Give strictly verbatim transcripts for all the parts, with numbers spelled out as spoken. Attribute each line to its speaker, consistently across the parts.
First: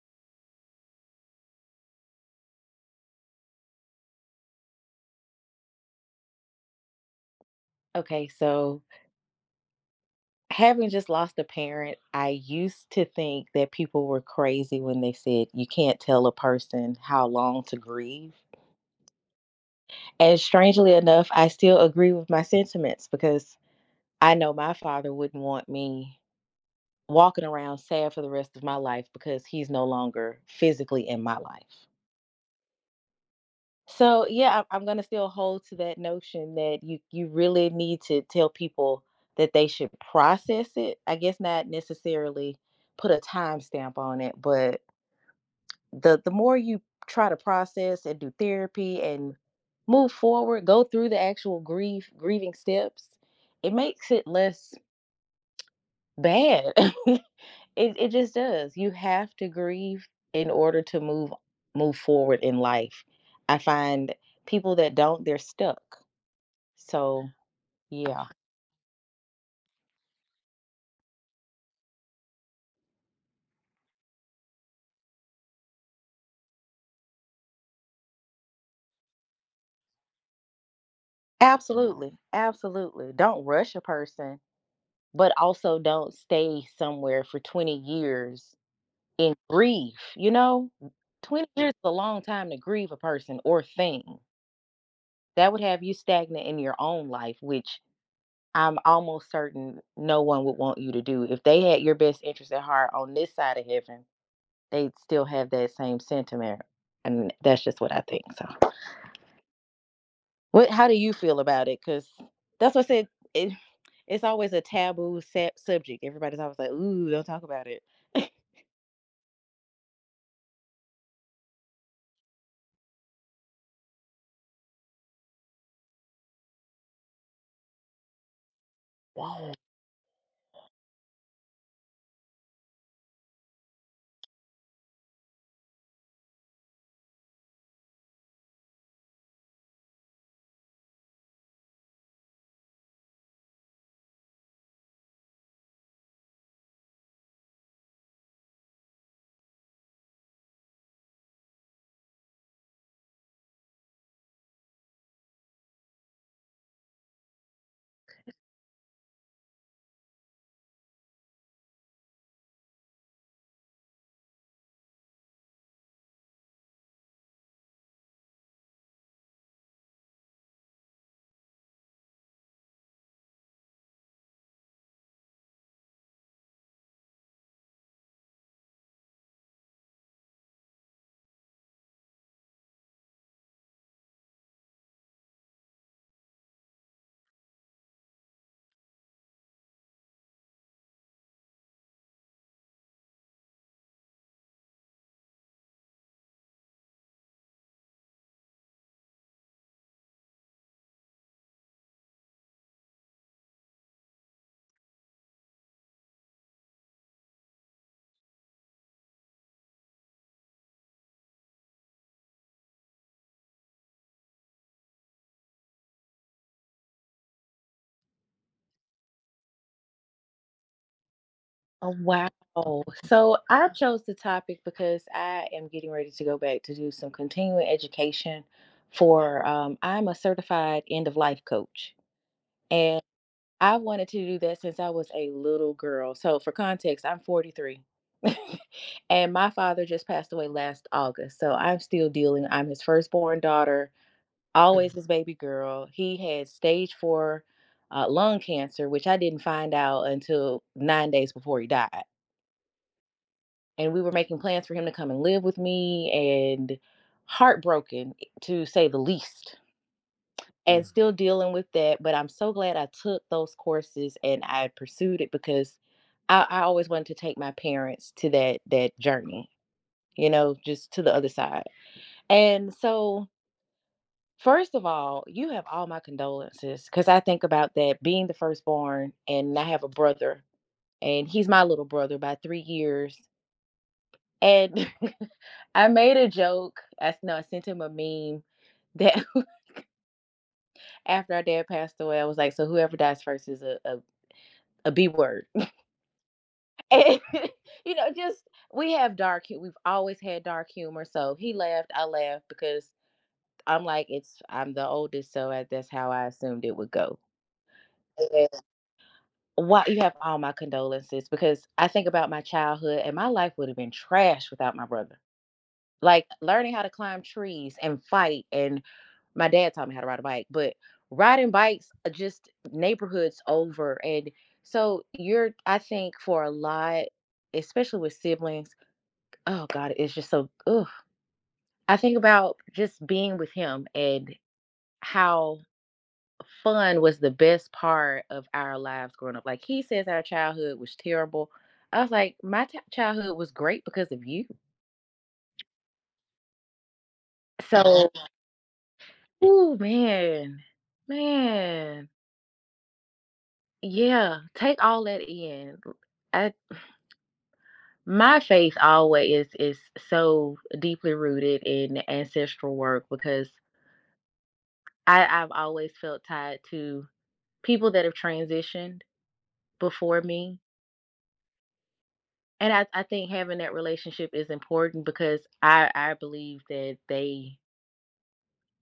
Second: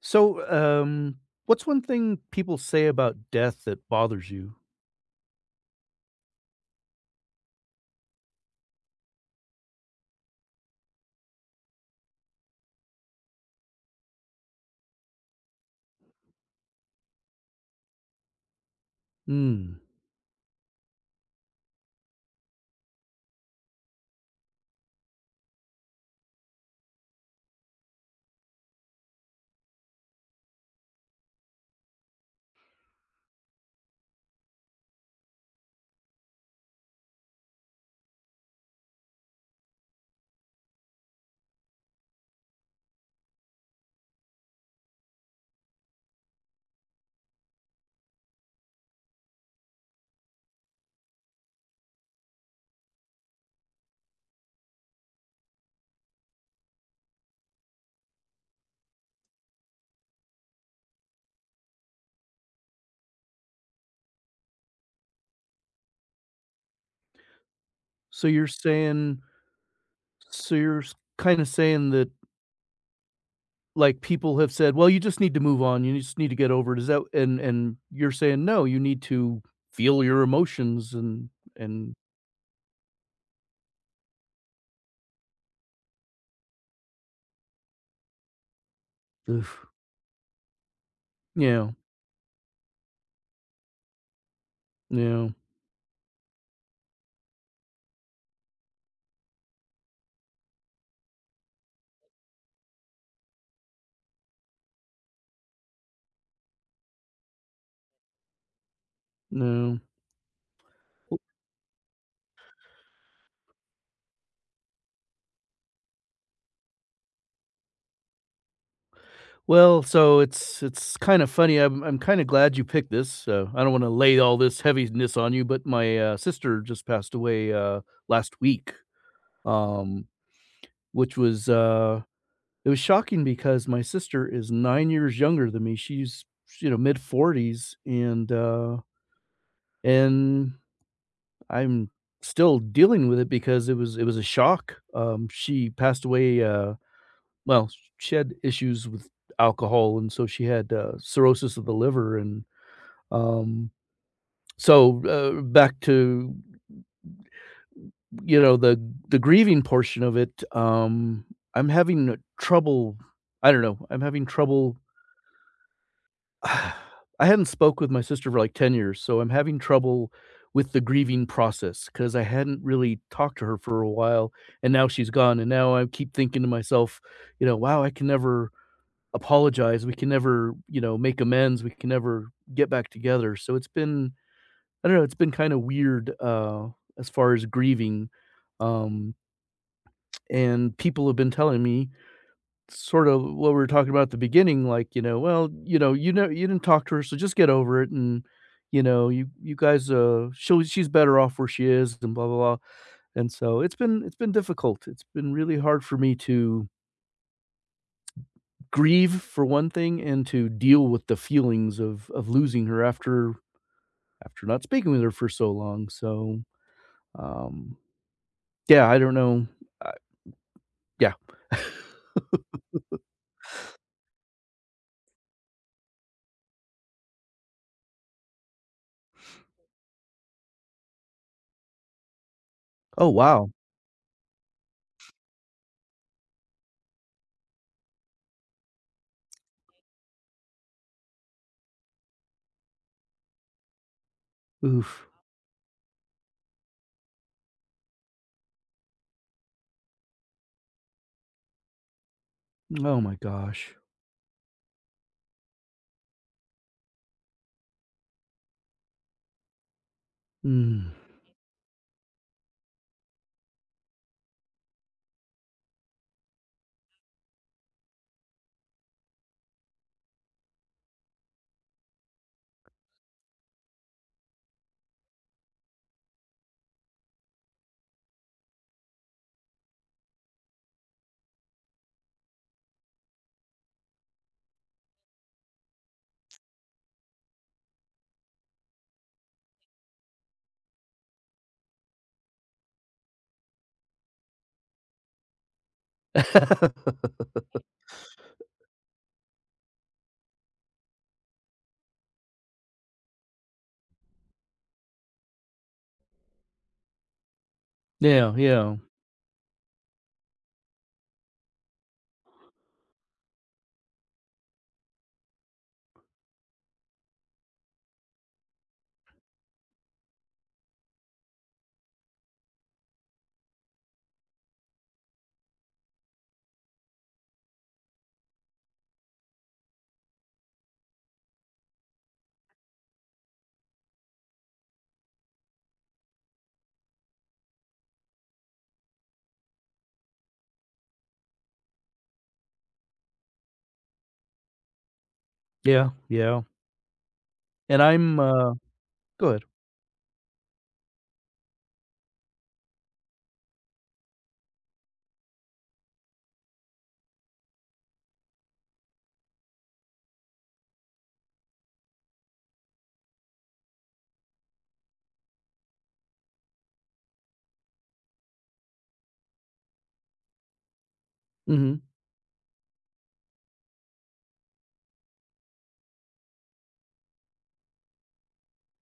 Speaker 1: So, um, what's one thing people say about death that bothers you?
Speaker 2: Okay, so having just lost a parent, I used to think that people were crazy when they said you can't tell a person how long to grieve.
Speaker 1: Mm.
Speaker 2: And strangely enough, I still agree with my sentiments because I know my father wouldn't want me walking around sad for the rest of my life because he's no longer physically in my life. So yeah, I- I'm gonna still hold to that notion that you you really need to tell people that they should process it. I guess not necessarily put a timestamp on it, but the the more you try to process and do therapy and move forward, go through the actual grief grieving steps, it makes it less bad. it it just does. You have to grieve in order to move move forward in life. I find people that don't, they're stuck. So, yeah.
Speaker 1: So you're saying so you're kind of saying that, like, people have said, "Well, you just need to move on. You just need to get over it." Is that — and and you're saying, "No, you need to feel your emotions and and" —
Speaker 2: Absolutely. Absolutely. Don't rush a person, but also don't stay somewhere for twenty years in
Speaker 1: ugh.
Speaker 2: grief, you know? twenty
Speaker 1: Yeah.
Speaker 2: years is a long time to grieve a person or thing.
Speaker 1: No,
Speaker 2: That would have you stagnant in your own life, which I'm almost certain no one would want you to do. If they had your best interest at heart on this side of heaven, they'd still have that same sentiment. And that's just what I think. So
Speaker 1: no.
Speaker 2: what? How do you feel about it? Because that's what I said. It, it's always a taboo sa- subject. Everybody's always like, "Ooh, don't talk about it."
Speaker 1: Well, so it's it's kind of funny. I'm I'm kind of glad you picked this. So I don't want to lay all this heaviness on you, but my, uh, sister just passed away, uh, last week.
Speaker 2: Wow.
Speaker 1: um, which was uh, it was shocking because my sister is nine years younger than me. She's, you know, mid forties, and uh, and I'm still dealing with it because it was it was a shock. Um, she passed away. Uh, well, she had issues with alcohol, and so she had uh, cirrhosis of the liver, and um, so uh, back to, you know, the the grieving portion of it. um, I'm having trouble — I don't know, I'm having trouble. I hadn't spoke with my sister for like ten years, so I'm having trouble with the grieving process because I hadn't really talked to her for a while, and now she's gone, and now I keep thinking to myself, you know, "Wow, I can never apologize, we can never, you know, make amends, we can never get back together." So it's been — I don't know, it's been kinda weird, uh, as far as grieving. um And people have been telling me sort of what we were talking about at the beginning, like, you know, "Well, you know, you know you didn't talk to her, so just get over it, and, you know, you you guys, uh, she'll she's better off where she is, and blah, blah, blah." And so it's been it's been difficult. It's been really hard for me to grieve for one thing and to deal with the feelings of of losing her after after not speaking with her for so long. So, um, yeah, I don't know. Uh, yeah.
Speaker 2: Oh, wow. So I chose the topic because I am getting ready to go back to do some continuing education for, um, I'm a certified end of life coach.
Speaker 1: Oh, wow.
Speaker 2: I wanted to do that since I was a little girl. So for context, I'm forty-three. And my father just passed away last August. So I'm still dealing. I'm his firstborn daughter, always
Speaker 1: Oof.
Speaker 2: his baby girl. He had stage four uh, lung cancer, which I didn't find out until nine days before he died.
Speaker 1: Oh my gosh.
Speaker 2: And we were making plans for him to come and live with me and heartbroken, to say the least, and
Speaker 1: Mm.
Speaker 2: still dealing with that. But I'm so glad I took those courses and I pursued it because I, I always wanted to take my parents to that that journey, you know, just to the other side. And so, first of all, you have all my condolences because I think about that being the firstborn, and I have a brother, and he's my little brother by three years. And I made a joke. I s- no, I sent him a meme that after our dad passed away, I was like, "So whoever dies first is a, a a B word." And, you know, just we have dark hu- we've always had dark humor. So he laughed, I laughed because I'm like it's I'm the oldest, so I, that's how I assumed it would go.
Speaker 1: Yeah,
Speaker 2: Yeah.
Speaker 1: yeah,
Speaker 2: Why you have all my condolences because I think about my childhood and my life would have been trash without my brother. Like learning how to climb trees and fight and my dad taught me how to ride a bike, but riding bikes are just neighborhoods over. And so you're, I think, for a lot, especially with siblings, oh God, it's just so, ugh. I think about just being with him and how fun was the best part of our lives growing up. Like he says our childhood was terrible. I was like, my t- childhood was great because of you.
Speaker 1: yeah, yeah, and
Speaker 2: So,
Speaker 1: I'm, uh good.
Speaker 2: oh man, man, yeah, take all that in. I. My faith always is so deeply rooted in ancestral work because I, I've always felt tied to people that have transitioned before me.
Speaker 1: Mhm.
Speaker 2: And I, I think having that relationship is important because I, I believe that they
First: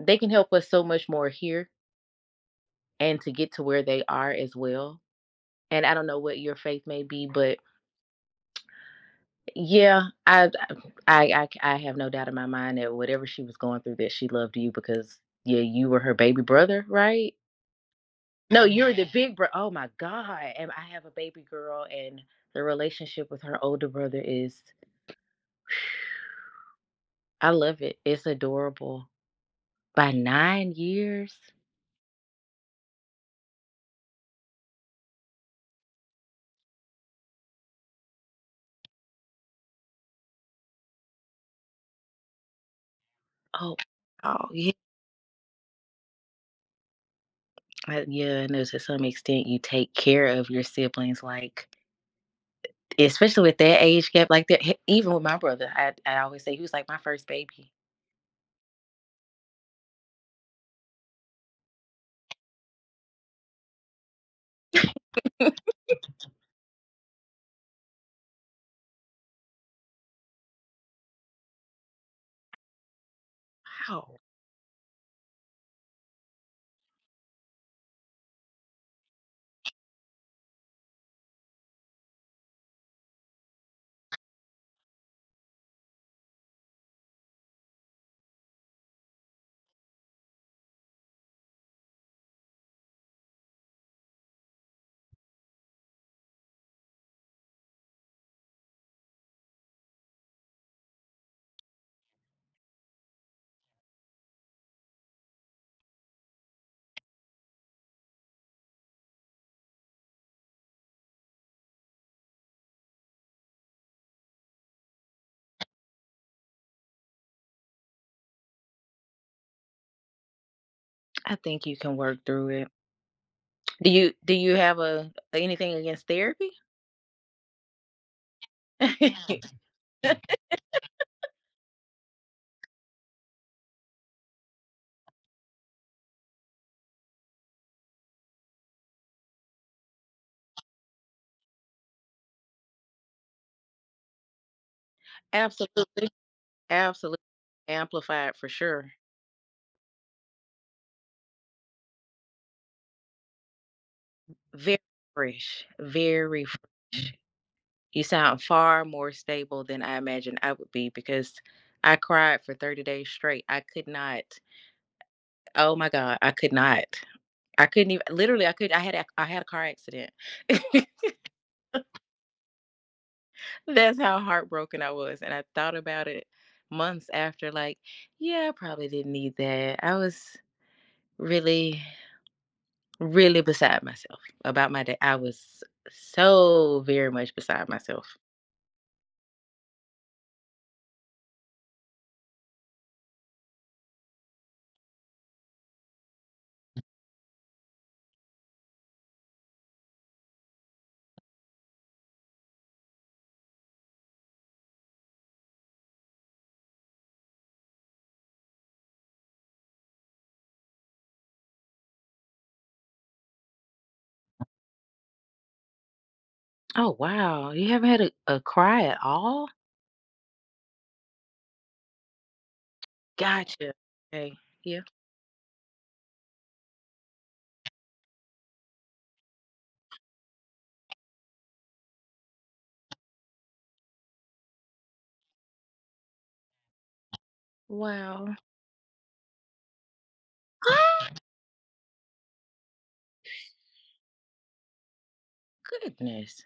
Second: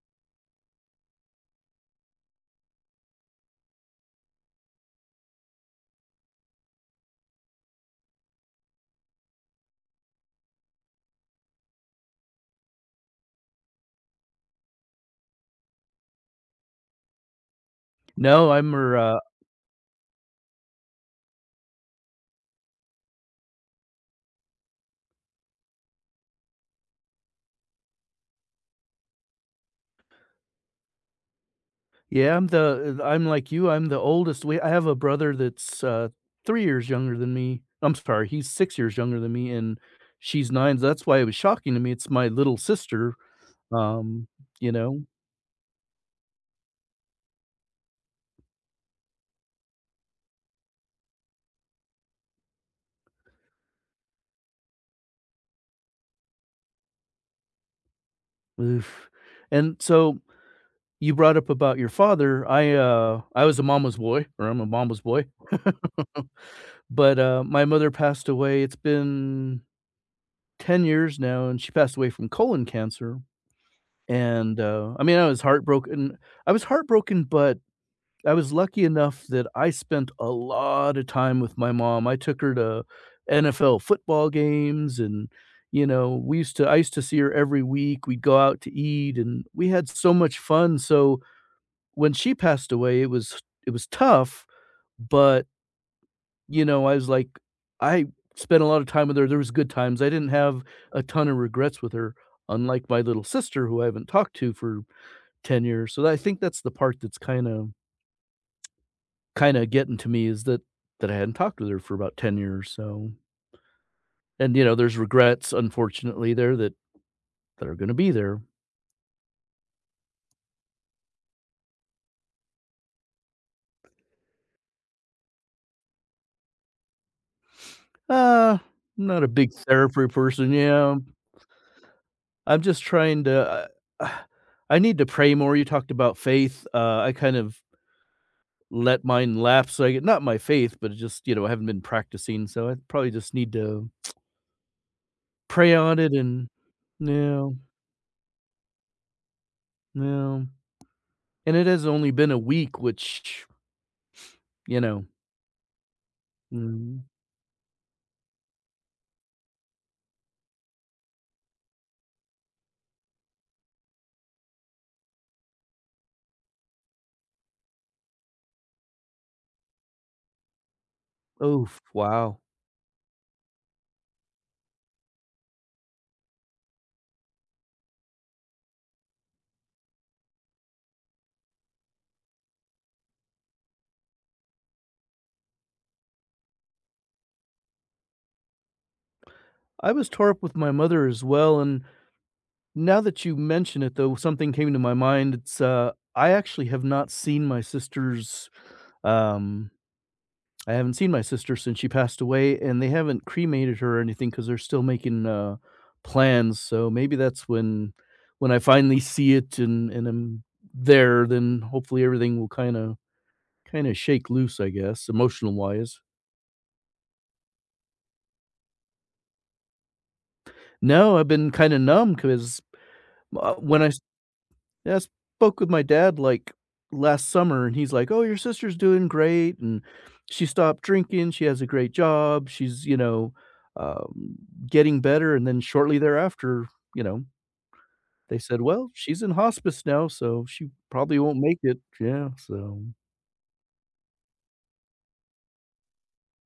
Speaker 2: they can help us so much more here and to get to where they are as well. And I don't know what your faith may be, but yeah, I, I, I, I have no doubt in my mind that whatever she was going through, that she loved you because yeah, you were her baby brother, right?
Speaker 1: No,
Speaker 2: No,
Speaker 1: I'm
Speaker 2: you're the
Speaker 1: uh,
Speaker 2: big bro. Oh my God, and I have a baby girl, and the relationship with her older brother is, I love it. It's adorable. By nine years,
Speaker 1: yeah, I'm the uh, I'm like you, I'm the oldest. We I have a brother that's, uh, three years younger than me. I'm sorry, he's six years younger than me, and she's nine, so that's why it was shocking to me. It's my little sister,
Speaker 2: oh,
Speaker 1: um,
Speaker 2: oh
Speaker 1: you
Speaker 2: yeah,
Speaker 1: know?
Speaker 2: uh, yeah. I know to some extent you take care of your siblings, like especially with that age gap, like that. Even with my brother, I, I always say he was like my first baby.
Speaker 1: Oof. And so, you brought up about your father. I, uh I was a mama's boy, or I'm a mama's boy, but, uh, my mother passed away, it's been ten years now, and she passed away from colon cancer,
Speaker 2: Wow.
Speaker 1: and, uh, I mean, I was heartbroken I was heartbroken, but I was lucky enough that I spent a lot of time with my mom. I took her to N F L football games and, you know, we used to I used to see her every week, we'd go out to eat, and we had so much fun, so when she passed away, it was it was tough, but, you know, I was like, I spent a lot of time with her, there was good times, I didn't have a ton of regrets with her, unlike my little sister who I haven't talked to for ten years, so I think that's the part that's kinda kinda getting to me, is that that I hadn't talked with her for about ten years, so. And, you know, there's regrets, unfortunately, there, that that are gonna be there.
Speaker 2: I think you can work through it. Do you do you have a anything against therapy?
Speaker 1: Uh, I'm not a big therapy person, yeah. I'm just trying to I I need to pray more. You talked about faith. uh, I kind of let mine lapse, so I get — not my faith, but it just, you know, I haven't been practicing, so I probably just need to pray on
Speaker 2: Absolutely.
Speaker 1: it and —
Speaker 2: Absolutely.
Speaker 1: no,
Speaker 2: Amplified for sure.
Speaker 1: no. And it has only been a week, which,
Speaker 2: Very
Speaker 1: you know,
Speaker 2: fresh. Very
Speaker 1: mm.
Speaker 2: fresh. You sound far more stable than I imagined I would be because I cried for thirty days straight. I could not. Oh my God. I could not. I couldn't even literally I could I had a, I had a car accident.
Speaker 1: Oof, wow.
Speaker 2: That's how heartbroken I was, and I thought about it months after, like, yeah, I probably didn't need that. I was really, really beside myself about my day. I was so very much beside myself.
Speaker 1: I was tore up with my mother as well, and now that you mention it, though, something came to my mind. It's, uh, I actually have not seen my sister's, um I haven't seen my sister since she passed away, and they haven't cremated her or anything because 'cause they're still making, uh, plans, so maybe that's when when I finally see it and and I'm there, then hopefully everything will kinda kinda shake loose, I guess, emotional-wise.
Speaker 2: Oh wow, you haven't had a, a cry at all?
Speaker 1: No, I've been kinda numb 'cause, uh,
Speaker 2: Gotcha.
Speaker 1: when I have been kind of numb because
Speaker 2: Okay. Yeah.
Speaker 1: when I. Yeah, I spoke with my dad, like, last summer, and he's like, "Oh, your sister's doing great, and she stopped drinking, she has a great job, she's, you know, um, getting better," and then shortly thereafter, you know,
Speaker 2: Wow.
Speaker 1: they said, "Well, she's in hospice now, so she probably won't make it." Yeah, so,
Speaker 2: Goodness.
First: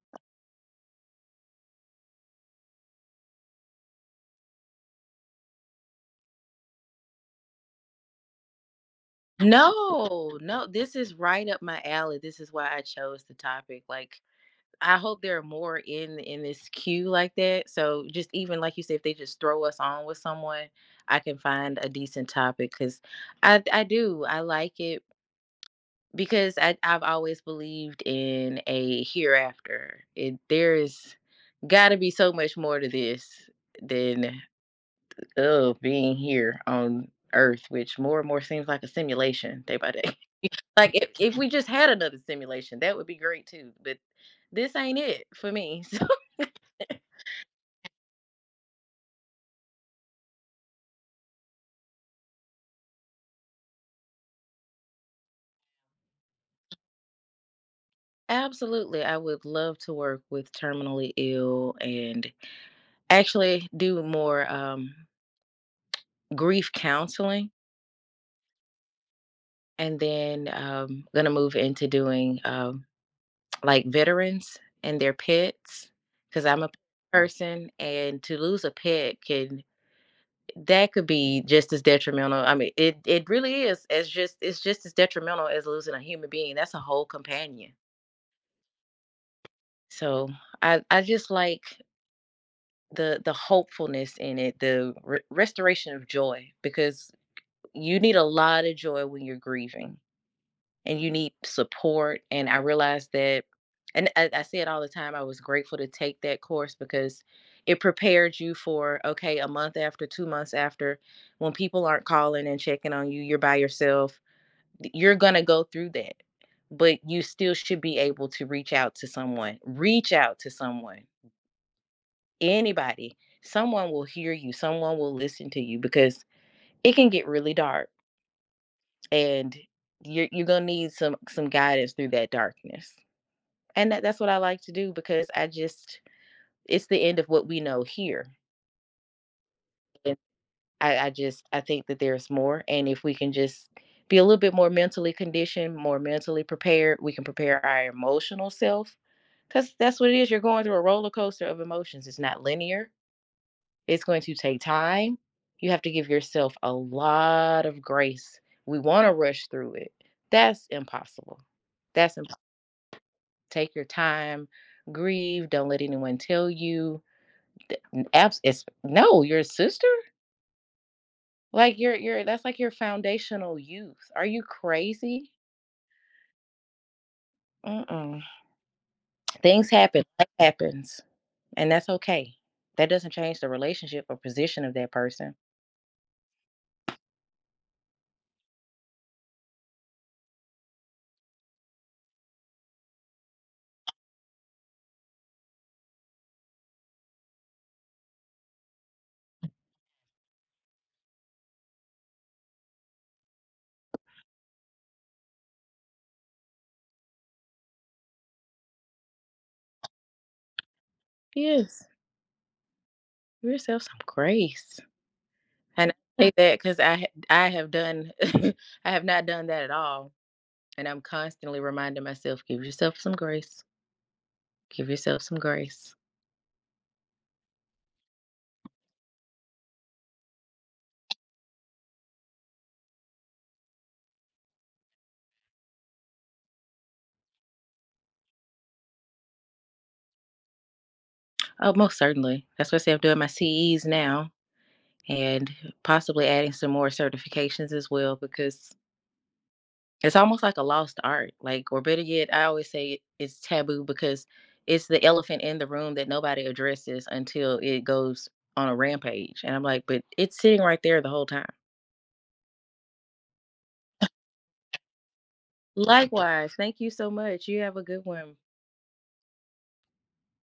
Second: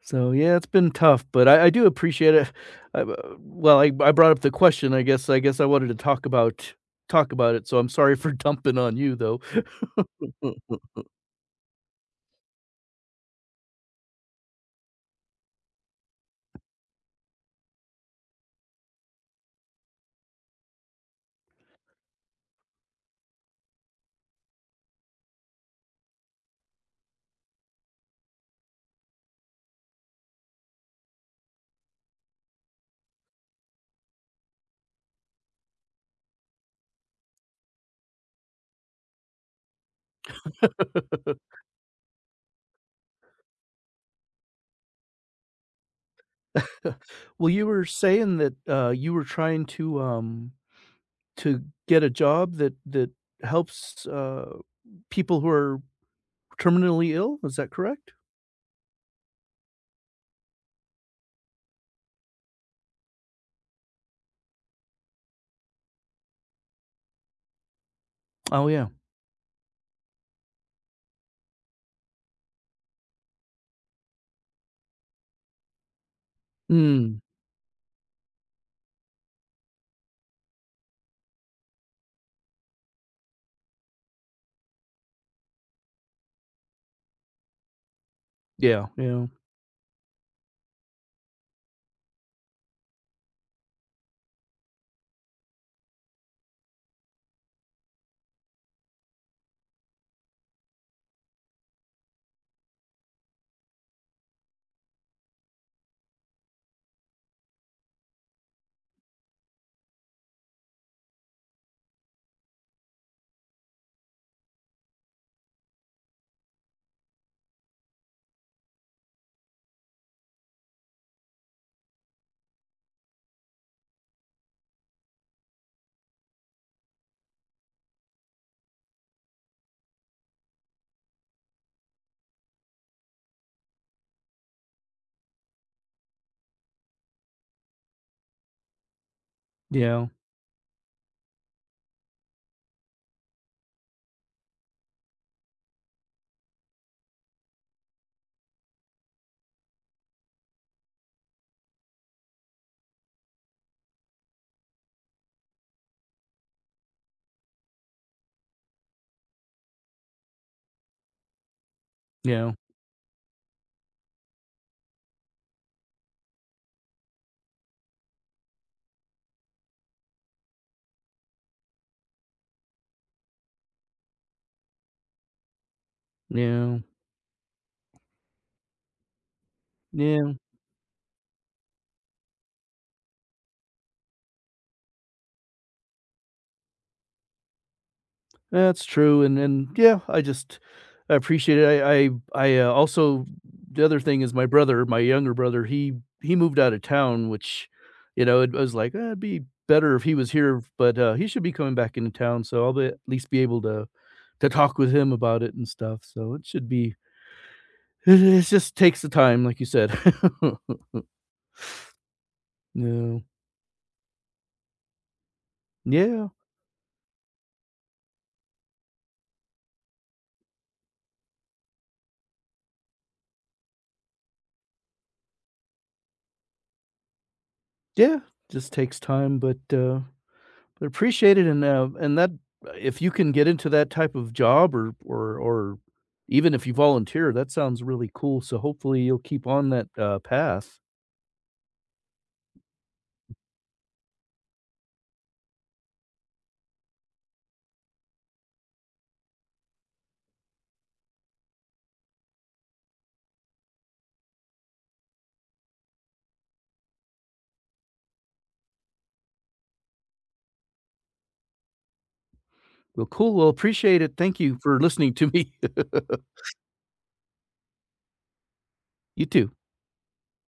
Speaker 1: so, yeah, it's been tough, but I I do appreciate it. I b well, I I brought up the question, I guess I guess I wanted to talk about — talk about it, so I'm sorry for dumping on you, though.
Speaker 2: No, no, this is right up my alley. This is why I chose the topic. Like I hope there are more in in this queue like that. So just even like you said, if they just throw us on with someone, I can find a decent topic because I I do I like it because I I've always believed in a hereafter. It There is got to be so much more to this than oh being here on Earth, which more and more seems like a simulation day by day. Like if if we just had another simulation, that would be great too. But this ain't it for me. So
Speaker 1: Well, you were saying that, uh, you were trying to, um, to get a job that that helps, uh, people who are terminally ill, is that correct?
Speaker 2: absolutely, I would love to work with terminally ill and actually do more um, grief counseling,
Speaker 1: Oh, yeah.
Speaker 2: and then um, gonna move into doing um, like veterans and their pets because I'm a
Speaker 1: Mm.
Speaker 2: person, and to lose a pet can that could be just as detrimental. I mean, it it really is. It's just it's just as detrimental as losing a human being. That's a whole companion.
Speaker 1: Yeah, yeah,
Speaker 2: So I I just like the the hopefulness in it, the re- restoration of joy, because you need a lot of joy when you're grieving. And you need support. And I realized that, and I, I say it all the time. I was grateful to take that course because it prepared you for, okay, a month after, two months after, when people aren't calling and checking on you, you're by yourself, you're going to go through that. But you still should be able to reach out to someone. Reach out to someone, anybody. Someone will hear you, someone will listen to you because it can get really dark. And you're, you're gonna need some some guidance through that darkness and that, that's what I like to do because I just it's the end of what we know here.
Speaker 1: yeah,
Speaker 2: And I, I just I think that there's more, and if we can just be a little bit more mentally conditioned, more mentally prepared, we can prepare our emotional self because that's what it is. You're going through a roller coaster of emotions. It's not linear. It's going to take time. You have to give yourself a lot of grace. We want to rush through it. That's impossible. That's impossible.
Speaker 1: yeah,
Speaker 2: Take your time, grieve. Don't let anyone tell you Th- abs- it's no, your sister? Like your your that's like your foundational youth. Are you crazy?
Speaker 1: yeah,
Speaker 2: Mm-mm. Things happen. Life
Speaker 1: yeah.
Speaker 2: happens, and that's okay. That doesn't change the relationship or position of that person.
Speaker 1: That's true, and and yeah, I just — I appreciate it. I I I, uh, also the other thing is my brother, my younger brother, he he moved out of town, which, you know, it was like, "Eh, it'd be better if he was here," but, uh, he should be coming back into town, so I'll be at least be able to to talk with him about it and stuff, so it should be — it it just takes the time, like you said.
Speaker 2: Yes,
Speaker 1: No.
Speaker 2: give yourself some grace. And I
Speaker 1: Yeah.
Speaker 2: say that because I ha- I have done. I have not done that at all, and I'm constantly reminding myself, give yourself some grace. Give yourself some grace.
Speaker 1: Yeah, just takes time, but, uh they're appreciated, and, uh, and that — uh, if you can get into that type of job, or or or even if you volunteer, that sounds really cool, so hopefully you'll keep on that, uh, path.
Speaker 2: Oh, most certainly. That's what I say. I'm doing my C Es now, and possibly adding some more certifications as well because it's almost like a lost art. Like, or better yet, I always say it's taboo because it's the elephant in the room that nobody addresses until it goes on a rampage. And I'm like, but it's sitting right there the whole time.
Speaker 1: Well, cool, well, appreciate it, thank you for listening to me.
Speaker 2: Likewise, thank you so much. You have a good one.
Speaker 1: You too.